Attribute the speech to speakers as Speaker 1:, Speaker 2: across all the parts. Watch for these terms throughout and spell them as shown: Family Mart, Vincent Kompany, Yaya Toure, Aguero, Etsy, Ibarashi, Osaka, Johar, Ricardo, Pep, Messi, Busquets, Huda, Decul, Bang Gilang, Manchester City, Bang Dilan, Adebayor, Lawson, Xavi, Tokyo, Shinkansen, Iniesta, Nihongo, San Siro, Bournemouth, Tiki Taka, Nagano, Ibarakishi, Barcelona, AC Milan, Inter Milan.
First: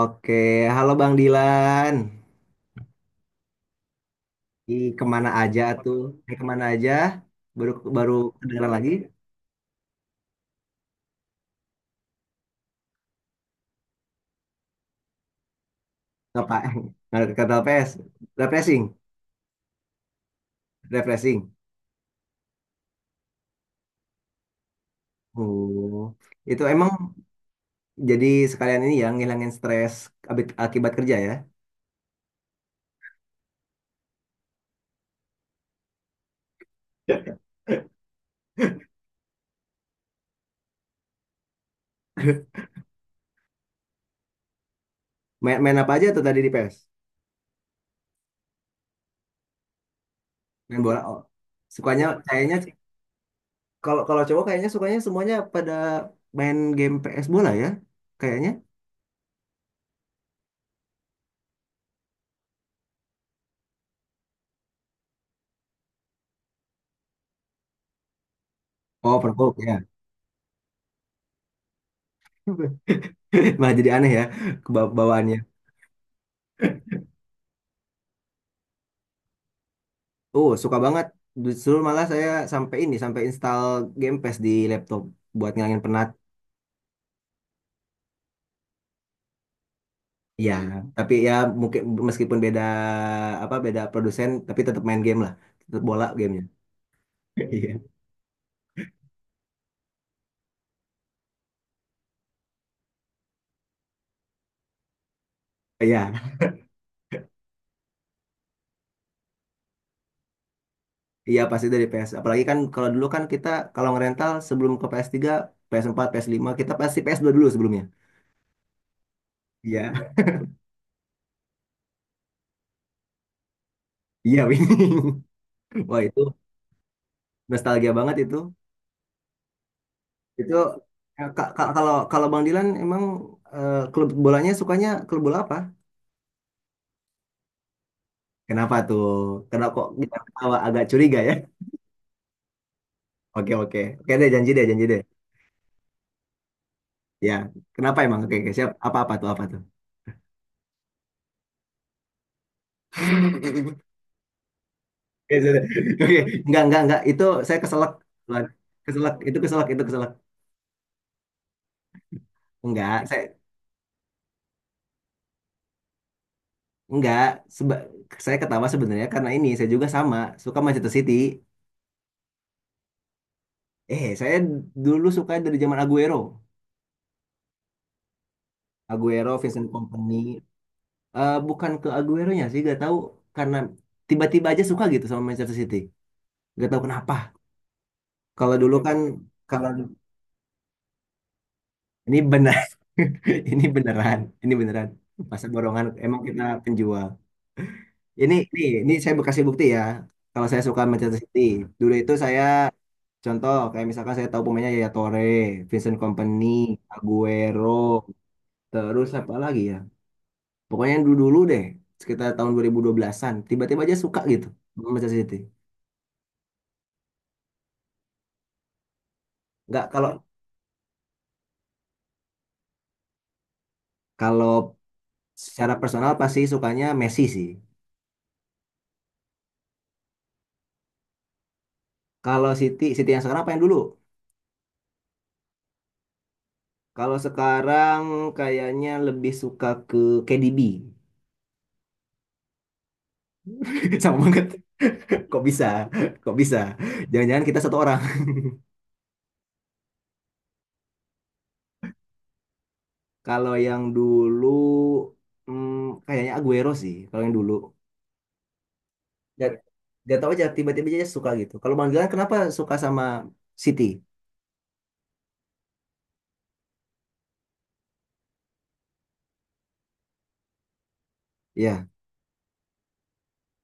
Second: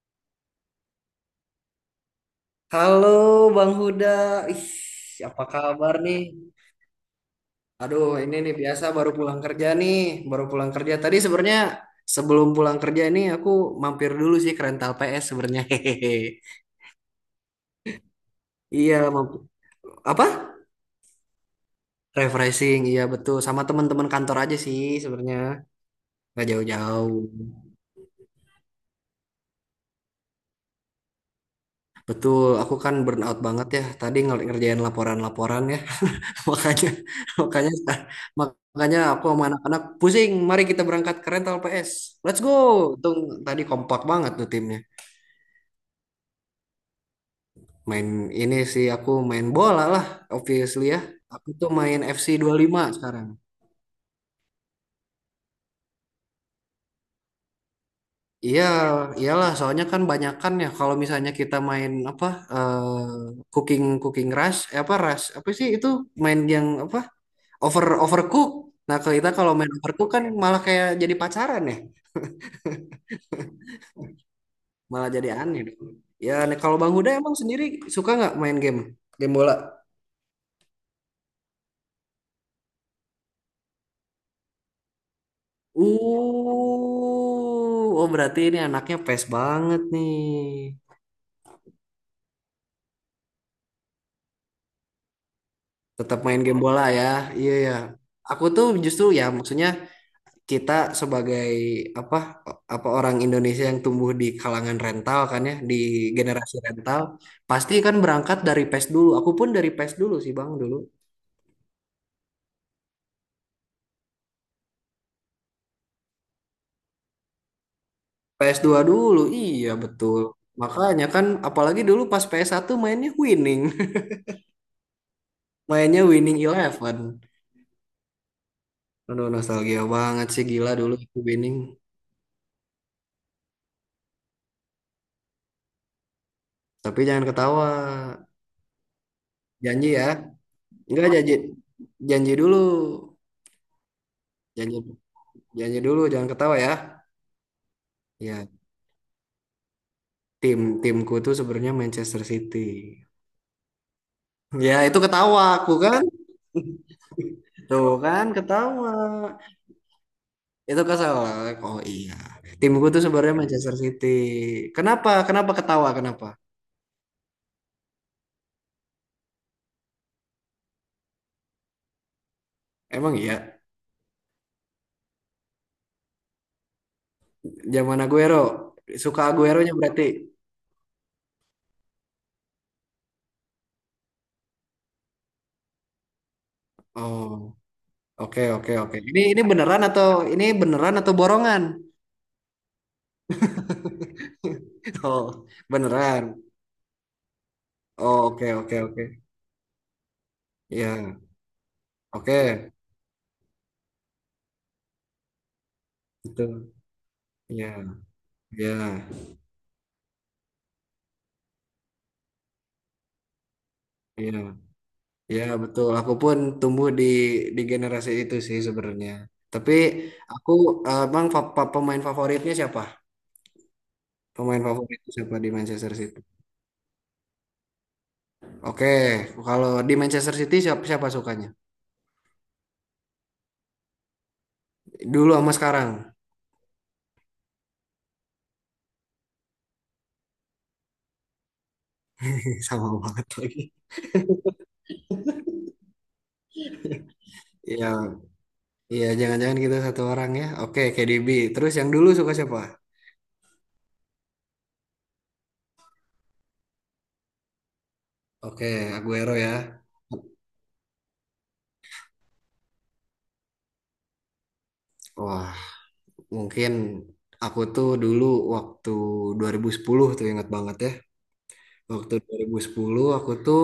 Speaker 1: Oke, halo Bang Dilan.
Speaker 2: Halo Bang Huda, ih
Speaker 1: Ih, kemana
Speaker 2: apa
Speaker 1: aja
Speaker 2: kabar
Speaker 1: tuh?
Speaker 2: nih?
Speaker 1: Eh, kemana aja? Baru
Speaker 2: Aduh,
Speaker 1: baru
Speaker 2: ini nih
Speaker 1: kedengeran
Speaker 2: biasa
Speaker 1: lagi?
Speaker 2: baru pulang kerja nih, baru pulang kerja. Tadi sebenarnya sebelum pulang kerja ini aku mampir dulu sih ke rental PS sebenarnya. Hehehe.
Speaker 1: Apa? Nggak kata PS? Refreshing,
Speaker 2: Iya, apa?
Speaker 1: refreshing.
Speaker 2: Refreshing, iya betul. Sama teman-teman kantor aja sih sebenarnya,
Speaker 1: Oh,
Speaker 2: nggak
Speaker 1: itu emang
Speaker 2: jauh-jauh.
Speaker 1: jadi sekalian ini ya ngilangin stres akibat kerja ya?
Speaker 2: Betul, aku kan burnout banget ya. Tadi ngerjain laporan-laporan ya. makanya makanya makanya aku sama anak-anak pusing, mari kita berangkat ke rental PS, let's go. Untung tadi kompak banget tuh timnya.
Speaker 1: Main apa aja tuh tadi di PS?
Speaker 2: Main ini sih aku main bola lah,
Speaker 1: Main
Speaker 2: obviously
Speaker 1: bola.
Speaker 2: ya.
Speaker 1: Oh.
Speaker 2: Aku tuh main
Speaker 1: Sukanya
Speaker 2: FC
Speaker 1: kayaknya sih,
Speaker 2: lima sekarang.
Speaker 1: kalau kalau cowok kayaknya sukanya semuanya pada main game PS bola ya? Kayaknya.
Speaker 2: Iya, iyalah, soalnya kan banyakan ya kalau misalnya kita main apa, cooking cooking rush, apa rush apa sih itu, main yang apa, overcook. Nah, kalau
Speaker 1: Oh,
Speaker 2: kita kalau
Speaker 1: pergok
Speaker 2: main
Speaker 1: ya.
Speaker 2: overcook kan malah kayak jadi pacaran ya,
Speaker 1: Malah jadi aneh ya
Speaker 2: malah jadi
Speaker 1: kebawaannya.
Speaker 2: aneh dong. Ya, nih, kalau Bang Huda emang sendiri suka nggak main game, game bola?
Speaker 1: Oh, suka banget. Justru malah saya sampai ini, sampai install Game Pass di laptop buat ngilangin penat.
Speaker 2: Uh, oh, berarti ini anaknya pes banget nih.
Speaker 1: Ya, tapi ya mungkin meskipun beda apa beda produsen, tapi tetap main game lah. Tetap bola
Speaker 2: Tetap main
Speaker 1: gamenya.
Speaker 2: game bola ya, iya ya.
Speaker 1: Iya.
Speaker 2: Aku tuh justru ya, maksudnya kita sebagai apa apa orang Indonesia yang tumbuh di kalangan rental kan ya, di
Speaker 1: Iya,
Speaker 2: generasi rental, pasti kan berangkat dari PES dulu. Aku pun dari PES dulu sih Bang dulu.
Speaker 1: iya pasti dari PS. Apalagi kan kalau dulu kan kita kalau ngerental sebelum ke PS3, PS4, ps lima kita pasti ps dua dulu sebelumnya.
Speaker 2: PS2 dulu, iya
Speaker 1: Iya.
Speaker 2: betul. Makanya kan, apalagi dulu pas PS1 mainnya winning.
Speaker 1: Iya, winning. Wah,
Speaker 2: Mainnya
Speaker 1: itu
Speaker 2: winning eleven.
Speaker 1: nostalgia banget itu.
Speaker 2: Aduh, nostalgia banget sih,
Speaker 1: Itu
Speaker 2: gila dulu itu
Speaker 1: eh,
Speaker 2: winning.
Speaker 1: kalau kalau Bang Dilan emang eh, klub bolanya sukanya klub bola apa?
Speaker 2: Tapi jangan ketawa.
Speaker 1: Kenapa tuh? Kenapa kok
Speaker 2: Janji ya.
Speaker 1: kita ketawa agak
Speaker 2: Enggak
Speaker 1: curiga ya?
Speaker 2: janji. Janji dulu.
Speaker 1: Oke oke. Oke deh janji deh
Speaker 2: Janji,
Speaker 1: janji deh.
Speaker 2: janji dulu, jangan ketawa ya.
Speaker 1: Ya, kenapa emang? Oke,
Speaker 2: Ya,
Speaker 1: oke, siap. Apa-apa tuh, apa tuh?
Speaker 2: timku tuh sebenarnya Manchester City. Ya, itu
Speaker 1: Oke,
Speaker 2: ketawa
Speaker 1: sudah.
Speaker 2: aku kan.
Speaker 1: Oke, enggak. Itu saya keselak.
Speaker 2: Tuh kan
Speaker 1: Tuhan.
Speaker 2: ketawa.
Speaker 1: Keselak, itu keselak, itu keselak.
Speaker 2: Itu keselak. Oh iya. Timku tuh
Speaker 1: Enggak, saya
Speaker 2: sebenarnya Manchester City. Kenapa? Kenapa ketawa? Kenapa?
Speaker 1: enggak. Seba- saya ketawa sebenarnya karena ini saya juga sama suka Manchester City.
Speaker 2: Emang iya.
Speaker 1: Eh, saya dulu suka dari zaman Aguero.
Speaker 2: Zaman Aguero. Suka
Speaker 1: Aguero, Vincent
Speaker 2: Aguero-nya berarti.
Speaker 1: Kompany. Eh, bukan ke Aguero-nya sih, gak tahu karena tiba-tiba aja suka gitu sama Manchester City. Gak tahu kenapa.
Speaker 2: Oh, oke,
Speaker 1: Kalau
Speaker 2: oke,
Speaker 1: dulu kan
Speaker 2: oke. Ini ini
Speaker 1: kalau
Speaker 2: beneran atau ini beneran atau borongan?
Speaker 1: ini benar. Ini beneran, ini beneran.
Speaker 2: Oh,
Speaker 1: Masa borongan emang
Speaker 2: beneran.
Speaker 1: kita penjual.
Speaker 2: Oh,
Speaker 1: Ini
Speaker 2: oke,
Speaker 1: ini
Speaker 2: oke,
Speaker 1: ini
Speaker 2: oke.
Speaker 1: saya bekasih bukti ya. Kalau saya suka Manchester
Speaker 2: Iya.
Speaker 1: City, dulu itu saya
Speaker 2: Oke.
Speaker 1: contoh kayak misalkan saya tahu pemainnya Yaya Toure, Vincent Kompany,
Speaker 2: Itu.
Speaker 1: Aguero,
Speaker 2: Iya. Iya.
Speaker 1: terus apa lagi ya? Pokoknya yang dulu-dulu deh, sekitar tahun 2012-an, tiba-tiba aja suka
Speaker 2: Iya.
Speaker 1: gitu sama Manchester City.
Speaker 2: Ya betul, aku pun tumbuh di generasi itu sih sebenarnya. Tapi
Speaker 1: Nggak kalau
Speaker 2: aku, bang pemain favoritnya siapa?
Speaker 1: Kalau
Speaker 2: Pemain favorit siapa di
Speaker 1: secara
Speaker 2: Manchester
Speaker 1: personal
Speaker 2: City?
Speaker 1: pasti sukanya Messi sih.
Speaker 2: Oke, kalau di Manchester City siapa siapa sukanya?
Speaker 1: Kalau Siti, Siti yang sekarang apa yang dulu?
Speaker 2: Dulu sama sekarang.
Speaker 1: Kalau sekarang kayaknya lebih suka ke KDB.
Speaker 2: Sama banget lagi.
Speaker 1: Sama banget. Kok bisa? Kok bisa? Jangan-jangan kita satu orang.
Speaker 2: Iya, iya jangan-jangan kita satu orang ya. Oke, KDB. Terus yang dulu suka siapa?
Speaker 1: Kalau yang dulu hmm, kayaknya Aguero sih. Kalau yang dulu.
Speaker 2: Oke, Aguero
Speaker 1: Gak,
Speaker 2: ya.
Speaker 1: gak tau aja tiba-tiba aja suka gitu. Kalau Bang Gilang kenapa suka sama City?
Speaker 2: Wah, mungkin aku tuh dulu waktu 2010 tuh ingat banget ya.
Speaker 1: Ya.
Speaker 2: Waktu 2010 aku tuh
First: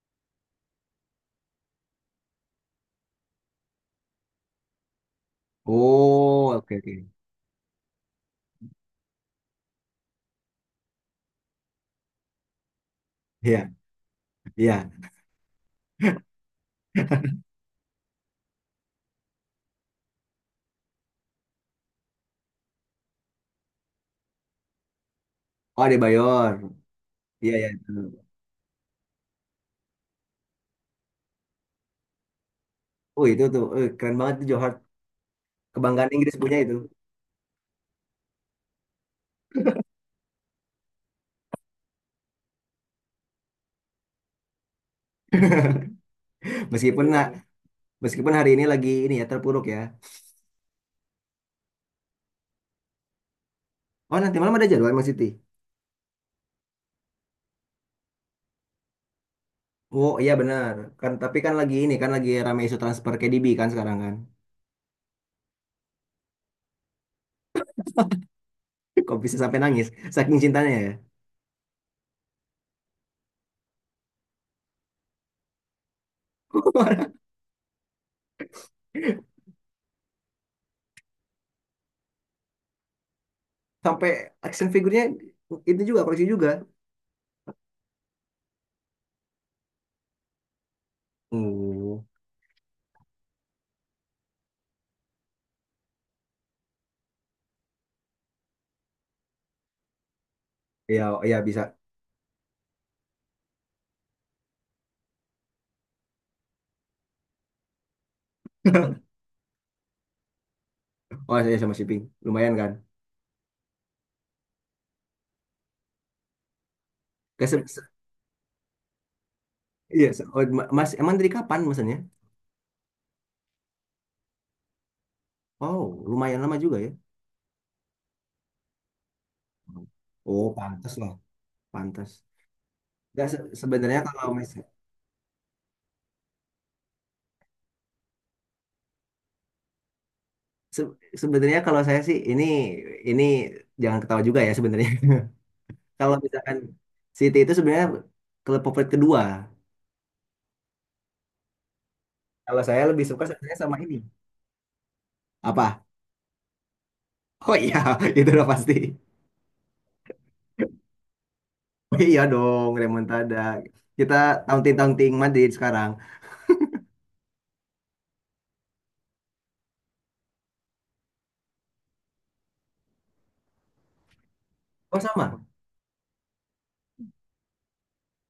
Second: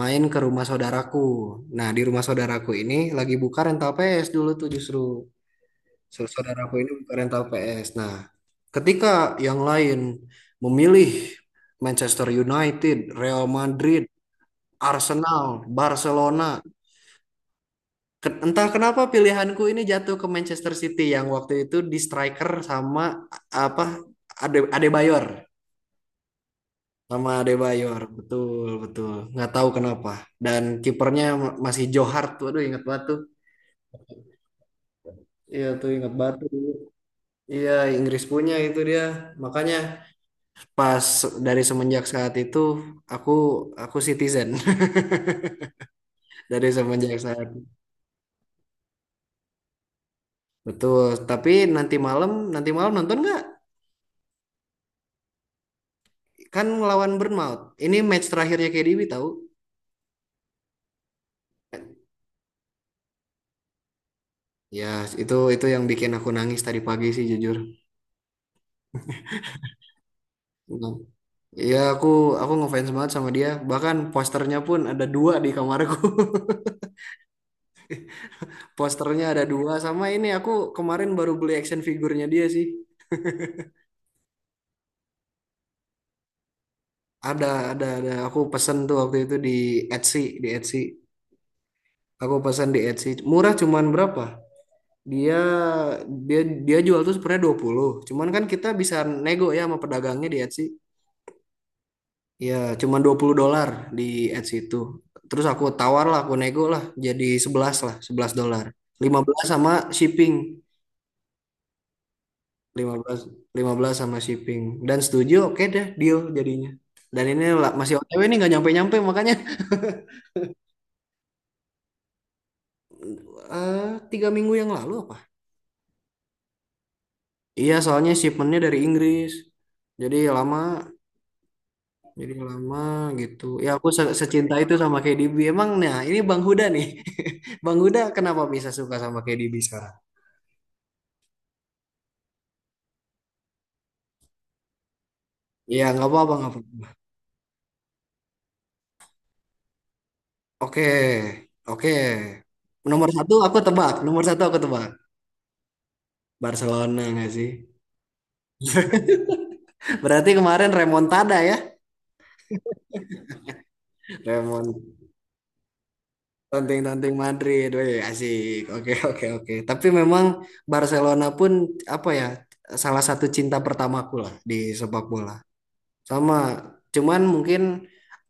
Speaker 2: main ke rumah saudaraku. Nah, di rumah saudaraku ini lagi buka rental PS dulu tuh justru.
Speaker 1: Oh, oke
Speaker 2: Saudaraku ini
Speaker 1: oke.
Speaker 2: buka rental PS. Nah, ketika yang lain memilih Manchester United, Real
Speaker 1: Iya,
Speaker 2: Madrid,
Speaker 1: iya.
Speaker 2: Arsenal, Barcelona. Entah kenapa pilihanku ini jatuh ke Manchester City yang waktu itu di striker sama apa Adebayor.
Speaker 1: Oh, Adebayor.
Speaker 2: Sama
Speaker 1: Iya, iya.
Speaker 2: Adebayor, betul betul. Nggak tahu kenapa. Dan kipernya masih Johar tuh, aduh ingat banget tuh.
Speaker 1: Oh itu tuh eh, keren banget tuh Johor
Speaker 2: Iya tuh
Speaker 1: kebanggaan
Speaker 2: ingat
Speaker 1: Inggris
Speaker 2: banget
Speaker 1: punya
Speaker 2: tuh.
Speaker 1: itu.
Speaker 2: Iya, Inggris punya itu dia. Makanya pas dari semenjak saat itu aku aku citizen. Dari
Speaker 1: Meskipun
Speaker 2: semenjak
Speaker 1: nah,
Speaker 2: saat.
Speaker 1: meskipun hari ini lagi ini ya terpuruk ya.
Speaker 2: Betul. Tapi nanti malam nonton nggak?
Speaker 1: Oh nanti malam ada jadwal Mas Siti.
Speaker 2: Kan ngelawan Bournemouth. Ini match terakhirnya KDB tahu?
Speaker 1: Oh iya benar. Kan tapi kan lagi ini kan lagi rame isu transfer KDB kan sekarang kan.
Speaker 2: Ya, itu yang bikin aku nangis tadi pagi sih jujur.
Speaker 1: Kok bisa sampai nangis saking cintanya ya.
Speaker 2: Iya, aku ngefans banget sama dia. Bahkan posternya pun ada dua di kamarku. Posternya ada dua, sama ini aku kemarin baru beli action figurnya dia sih.
Speaker 1: Sampai action figurnya itu juga koleksi juga.
Speaker 2: Ada ada aku pesen tuh waktu itu di Etsy.
Speaker 1: Oh
Speaker 2: Aku pesan di Etsy. Murah cuman berapa? Dia dia dia jual tuh sebenarnya 20, cuman kan kita bisa nego ya sama pedagangnya di Etsy.
Speaker 1: iya iya bisa.
Speaker 2: Ya cuman $20 di Etsy itu. Terus aku tawar lah, aku nego lah jadi 11 lah, $11. 15 sama shipping.
Speaker 1: Oh saya sama shipping lumayan kan.
Speaker 2: lima belas lima belas sama shipping dan setuju, oke deh, deal jadinya. Dan ini
Speaker 1: Ke- se- se-
Speaker 2: masih OTW nih, nggak nyampe-nyampe makanya
Speaker 1: Iya, oh, Mas emang dari kapan maksudnya?
Speaker 2: eh, 3 minggu yang lalu apa.
Speaker 1: Oh lumayan lama juga ya.
Speaker 2: Iya, soalnya shipmentnya dari Inggris jadi
Speaker 1: Oh,
Speaker 2: lama,
Speaker 1: pantas lah. Pantas.
Speaker 2: jadi lama
Speaker 1: Nggak,
Speaker 2: gitu ya. Aku
Speaker 1: sebenarnya kalau
Speaker 2: secinta itu sama KDB emang. Nah ini Bang Huda nih, Bang Huda kenapa bisa suka sama KDB sekarang?
Speaker 1: se- sebenarnya kalau saya sih ini jangan ketawa juga ya sebenarnya.
Speaker 2: Iya, nggak
Speaker 1: Kalau
Speaker 2: apa-apa, nggak
Speaker 1: misalkan
Speaker 2: apa-apa.
Speaker 1: City itu sebenarnya klub favorit kedua.
Speaker 2: Oke, oke.
Speaker 1: Kalau saya lebih
Speaker 2: Nomor
Speaker 1: suka
Speaker 2: satu
Speaker 1: sebenarnya
Speaker 2: aku
Speaker 1: sama
Speaker 2: tebak,
Speaker 1: ini.
Speaker 2: nomor satu aku tebak
Speaker 1: Apa?
Speaker 2: Barcelona nggak sih?
Speaker 1: Oh iya, itu udah pasti.
Speaker 2: Berarti kemarin remontada ya.
Speaker 1: Oh iya dong, remontada. Kita
Speaker 2: Lemon
Speaker 1: taunting-taunting Madrid sekarang.
Speaker 2: tanding-tanding Madrid, weh, asik. Oke, oke, oke. Tapi memang Barcelona pun apa ya, salah satu cinta pertamaku lah di
Speaker 1: Oh
Speaker 2: sepak bola.
Speaker 1: sama.
Speaker 2: Sama, cuman mungkin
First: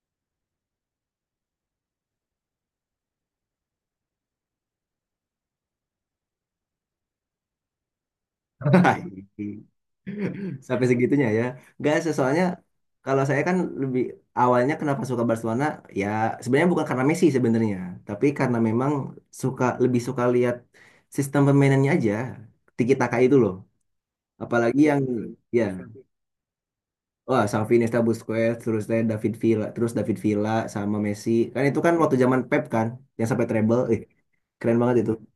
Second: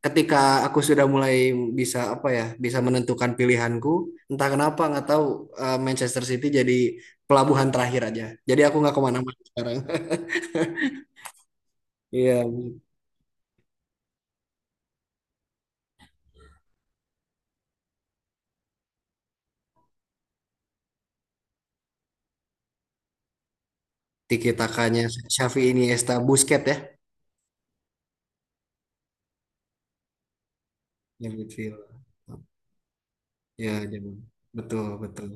Speaker 2: ketika aku sudah mulai bisa apa ya, bisa menentukan pilihanku, entah kenapa nggak tahu, Manchester City jadi pelabuhan terakhir aja. Jadi aku nggak kemana-mana sekarang.
Speaker 1: Sampai segitunya ya. Enggak, soalnya
Speaker 2: Iya,
Speaker 1: kalau saya kan lebih awalnya kenapa suka Barcelona ya sebenarnya bukan karena Messi sebenarnya, tapi karena memang suka lebih suka lihat sistem permainannya aja. Tiki Taka itu loh.
Speaker 2: tiki
Speaker 1: Apalagi yang
Speaker 2: takanya Xavi
Speaker 1: ya
Speaker 2: Iniesta Busquets ya.
Speaker 1: wah Xavi Iniesta Busquets terus saya David Villa terus David Villa sama Messi
Speaker 2: Ya, gitu.
Speaker 1: kan itu kan waktu zaman Pep kan yang sampai
Speaker 2: Ya,
Speaker 1: treble
Speaker 2: jadi
Speaker 1: eh keren
Speaker 2: betul,
Speaker 1: banget itu
Speaker 2: betul,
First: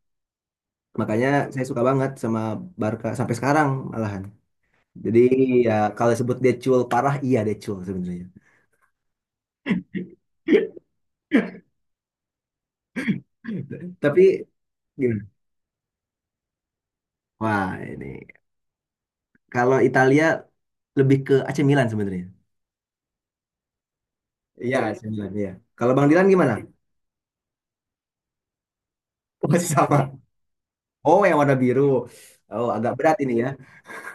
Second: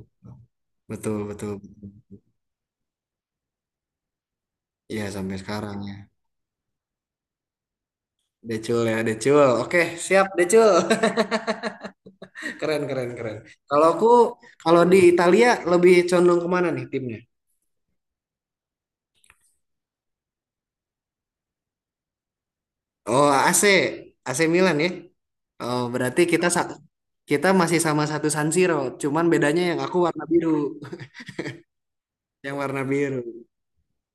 Speaker 2: betul,
Speaker 1: makanya
Speaker 2: betul,
Speaker 1: saya suka
Speaker 2: betul.
Speaker 1: banget sama Barca sampai sekarang malahan.
Speaker 2: Ya,
Speaker 1: Jadi
Speaker 2: sampai
Speaker 1: ya
Speaker 2: sekarang ya.
Speaker 1: kalau sebut dia cool parah, iya dia cool sebenarnya.
Speaker 2: Decul ya, Decul. Oke, siap Decul. Keren, keren, keren. Kalau aku,
Speaker 1: Tapi
Speaker 2: kalau di
Speaker 1: gimana?
Speaker 2: Italia lebih condong kemana nih timnya?
Speaker 1: Wah ini kalau Italia lebih ke AC Milan sebenarnya.
Speaker 2: Oh, AC
Speaker 1: Iya
Speaker 2: Milan ya.
Speaker 1: AC Milan ya.
Speaker 2: Oh,
Speaker 1: Kalau Bang
Speaker 2: berarti
Speaker 1: Dilan
Speaker 2: kita
Speaker 1: gimana?
Speaker 2: kita masih sama satu San Siro, cuman bedanya
Speaker 1: Masih
Speaker 2: yang aku
Speaker 1: sama.
Speaker 2: warna biru.
Speaker 1: Oh yang warna biru.
Speaker 2: Yang
Speaker 1: Oh
Speaker 2: warna
Speaker 1: agak berat ini ya.
Speaker 2: biru.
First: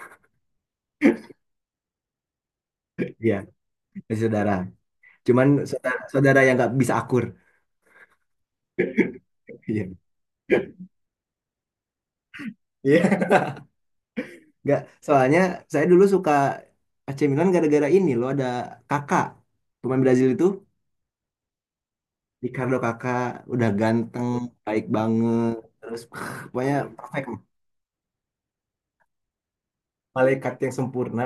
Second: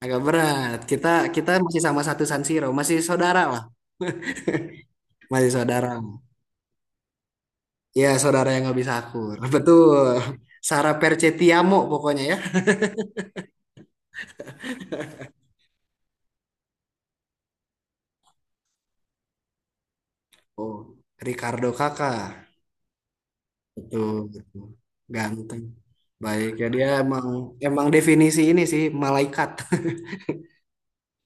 Speaker 2: Agak berat. Kita kita masih sama satu San Siro, masih
Speaker 1: Iya
Speaker 2: saudara lah.
Speaker 1: masih saudara. Cuman
Speaker 2: Masih saudara.
Speaker 1: saudara, saudara yang nggak bisa akur.
Speaker 2: Ya, saudara yang nggak bisa akur.
Speaker 1: Iya.
Speaker 2: Betul. Sara Percetiamo pokoknya ya.
Speaker 1: Iya. Nggak. Soalnya saya dulu suka AC Milan gara-gara ini loh ada kakak pemain Brazil itu.
Speaker 2: Oh, Ricardo Kakak.
Speaker 1: Ricardo kakak udah
Speaker 2: Betul,
Speaker 1: ganteng,
Speaker 2: betul.
Speaker 1: baik banget,
Speaker 2: Ganteng.
Speaker 1: terus
Speaker 2: Baik ya
Speaker 1: pokoknya
Speaker 2: dia
Speaker 1: perfect,
Speaker 2: emang emang definisi ini sih malaikat.
Speaker 1: malaikat yang sempurna.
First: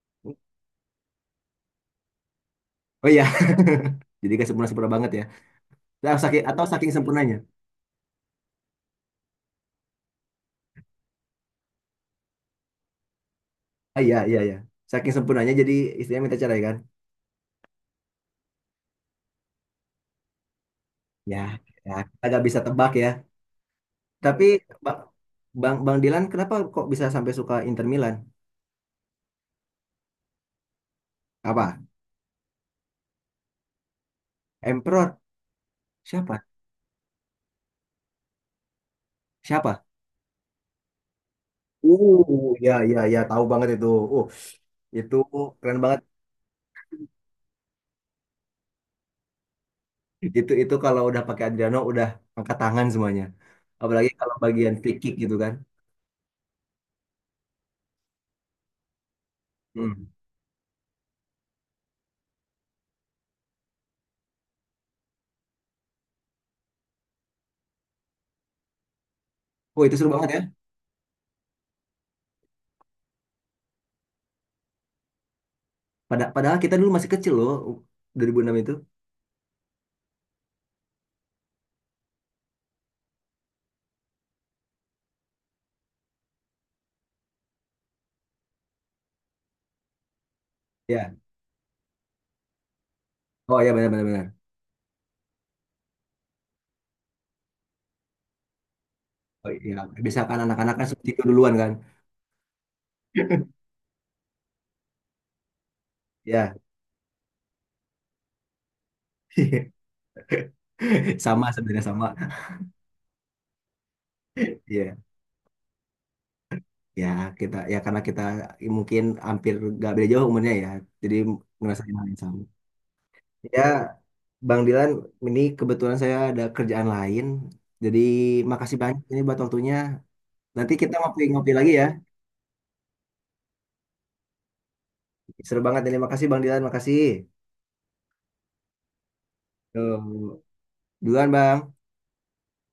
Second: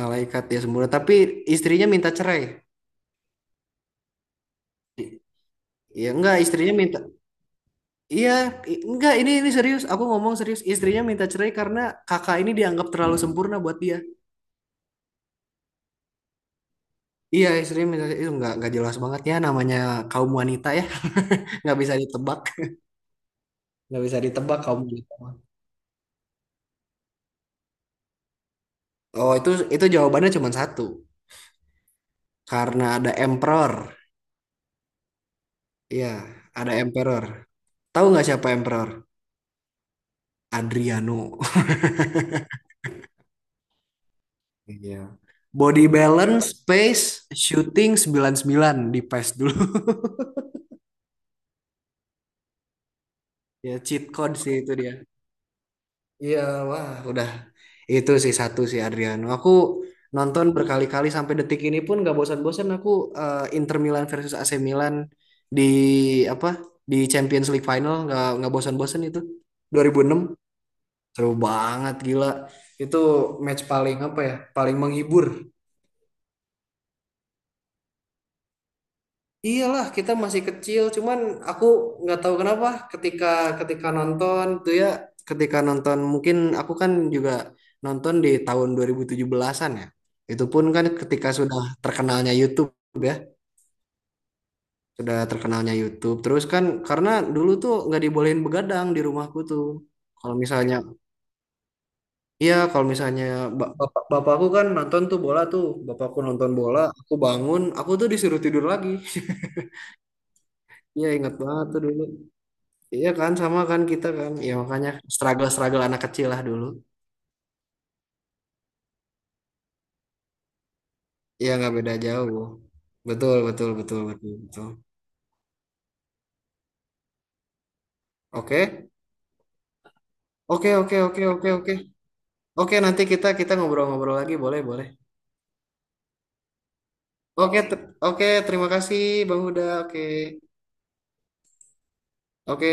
Speaker 2: Malaikat ya sempurna. Tapi istrinya minta cerai.
Speaker 1: Oh iya, jadi gak sempurna-sempurna banget
Speaker 2: I-
Speaker 1: ya.
Speaker 2: Ya
Speaker 1: Nah,
Speaker 2: enggak,
Speaker 1: saking, atau
Speaker 2: istrinya
Speaker 1: saking
Speaker 2: minta.
Speaker 1: sempurnanya.
Speaker 2: Iya, enggak, ini serius. Aku ngomong serius. Istrinya minta cerai karena kakak ini dianggap terlalu sempurna buat dia.
Speaker 1: Ah, iya. Saking sempurnanya jadi istrinya minta cerai kan?
Speaker 2: Iya, istrinya minta cerai. Itu enggak jelas banget ya, namanya kaum wanita ya.
Speaker 1: Ya,
Speaker 2: Nggak
Speaker 1: ya
Speaker 2: bisa
Speaker 1: kita
Speaker 2: ditebak.
Speaker 1: gak bisa tebak ya.
Speaker 2: Nggak bisa
Speaker 1: Tapi
Speaker 2: ditebak kamu
Speaker 1: Ba-
Speaker 2: gitu.
Speaker 1: Bang Bang Dilan kenapa kok bisa sampai suka Inter Milan?
Speaker 2: Oh, itu jawabannya cuma satu.
Speaker 1: Apa?
Speaker 2: Karena ada emperor.
Speaker 1: Emperor?
Speaker 2: Iya,
Speaker 1: Siapa?
Speaker 2: ada emperor. Tahu nggak siapa emperor?
Speaker 1: Siapa?
Speaker 2: Adriano.
Speaker 1: Ya, tahu banget itu. Uh,
Speaker 2: Iya.
Speaker 1: itu keren
Speaker 2: Body
Speaker 1: banget.
Speaker 2: balance, pace, shooting 99 di pace dulu.
Speaker 1: Itu kalau udah pakai Adriano udah angkat tangan semuanya.
Speaker 2: Ya, cheat
Speaker 1: Apalagi kalau
Speaker 2: code sih itu
Speaker 1: bagian
Speaker 2: dia.
Speaker 1: free kick gitu kan.
Speaker 2: Iya, wah, udah itu sih satu sih Adriano. Aku
Speaker 1: Hmm.
Speaker 2: nonton berkali-kali sampai detik ini pun gak bosan-bosan. Aku, Inter Milan versus AC Milan di apa di Champions League final, nggak bosan-bosan itu,
Speaker 1: Oh, itu seru
Speaker 2: 2006.
Speaker 1: banget ya.
Speaker 2: Seru banget, gila itu match paling apa ya, paling menghibur.
Speaker 1: Pada, padahal kita dulu masih kecil loh 2006 itu.
Speaker 2: Iyalah kita masih kecil, cuman aku nggak tahu kenapa ketika ketika nonton tuh ya, ketika nonton mungkin aku kan juga nonton di tahun 2017-an ya. Itu pun kan
Speaker 1: Ya.
Speaker 2: ketika sudah terkenalnya YouTube ya,
Speaker 1: Oh ya benar benar benar.
Speaker 2: sudah terkenalnya YouTube. Terus kan karena dulu tuh nggak dibolehin begadang di rumahku
Speaker 1: Oh
Speaker 2: tuh.
Speaker 1: iya, bisa
Speaker 2: Kalau
Speaker 1: kan anak-anak
Speaker 2: misalnya,
Speaker 1: kan seperti itu duluan kan.
Speaker 2: iya kalau misalnya bapakku kan nonton tuh bola tuh, bapakku nonton
Speaker 1: Ya.
Speaker 2: bola, aku bangun, aku tuh disuruh tidur lagi. Iya ingat
Speaker 1: Sama
Speaker 2: banget tuh
Speaker 1: sebenarnya
Speaker 2: dulu.
Speaker 1: sama.
Speaker 2: Iya kan sama kan kita kan. Ya makanya
Speaker 1: Iya.
Speaker 2: struggle-struggle anak kecil lah dulu.
Speaker 1: Ya, kita ya karena kita mungkin hampir gak beda jauh umurnya ya. Jadi
Speaker 2: Iya nggak beda
Speaker 1: ngerasain hal yang sama.
Speaker 2: jauh. Betul
Speaker 1: Ya,
Speaker 2: betul betul betul
Speaker 1: Bang
Speaker 2: betul.
Speaker 1: Dilan, ini kebetulan saya ada kerjaan lain. Jadi makasih
Speaker 2: Oke.
Speaker 1: banyak ini buat waktunya.
Speaker 2: Oke,
Speaker 1: Nanti kita
Speaker 2: oke, oke, oke,
Speaker 1: ngopi-ngopi lagi
Speaker 2: oke.
Speaker 1: ya.
Speaker 2: Oke, nanti kita kita ngobrol-ngobrol lagi, boleh boleh.
Speaker 1: Seru banget ini. Makasih Bang Dilan, makasih.
Speaker 2: Oke, oke terima kasih Bang Huda. Oke.
Speaker 1: Tuh. Duluan Bang.
Speaker 2: Oke.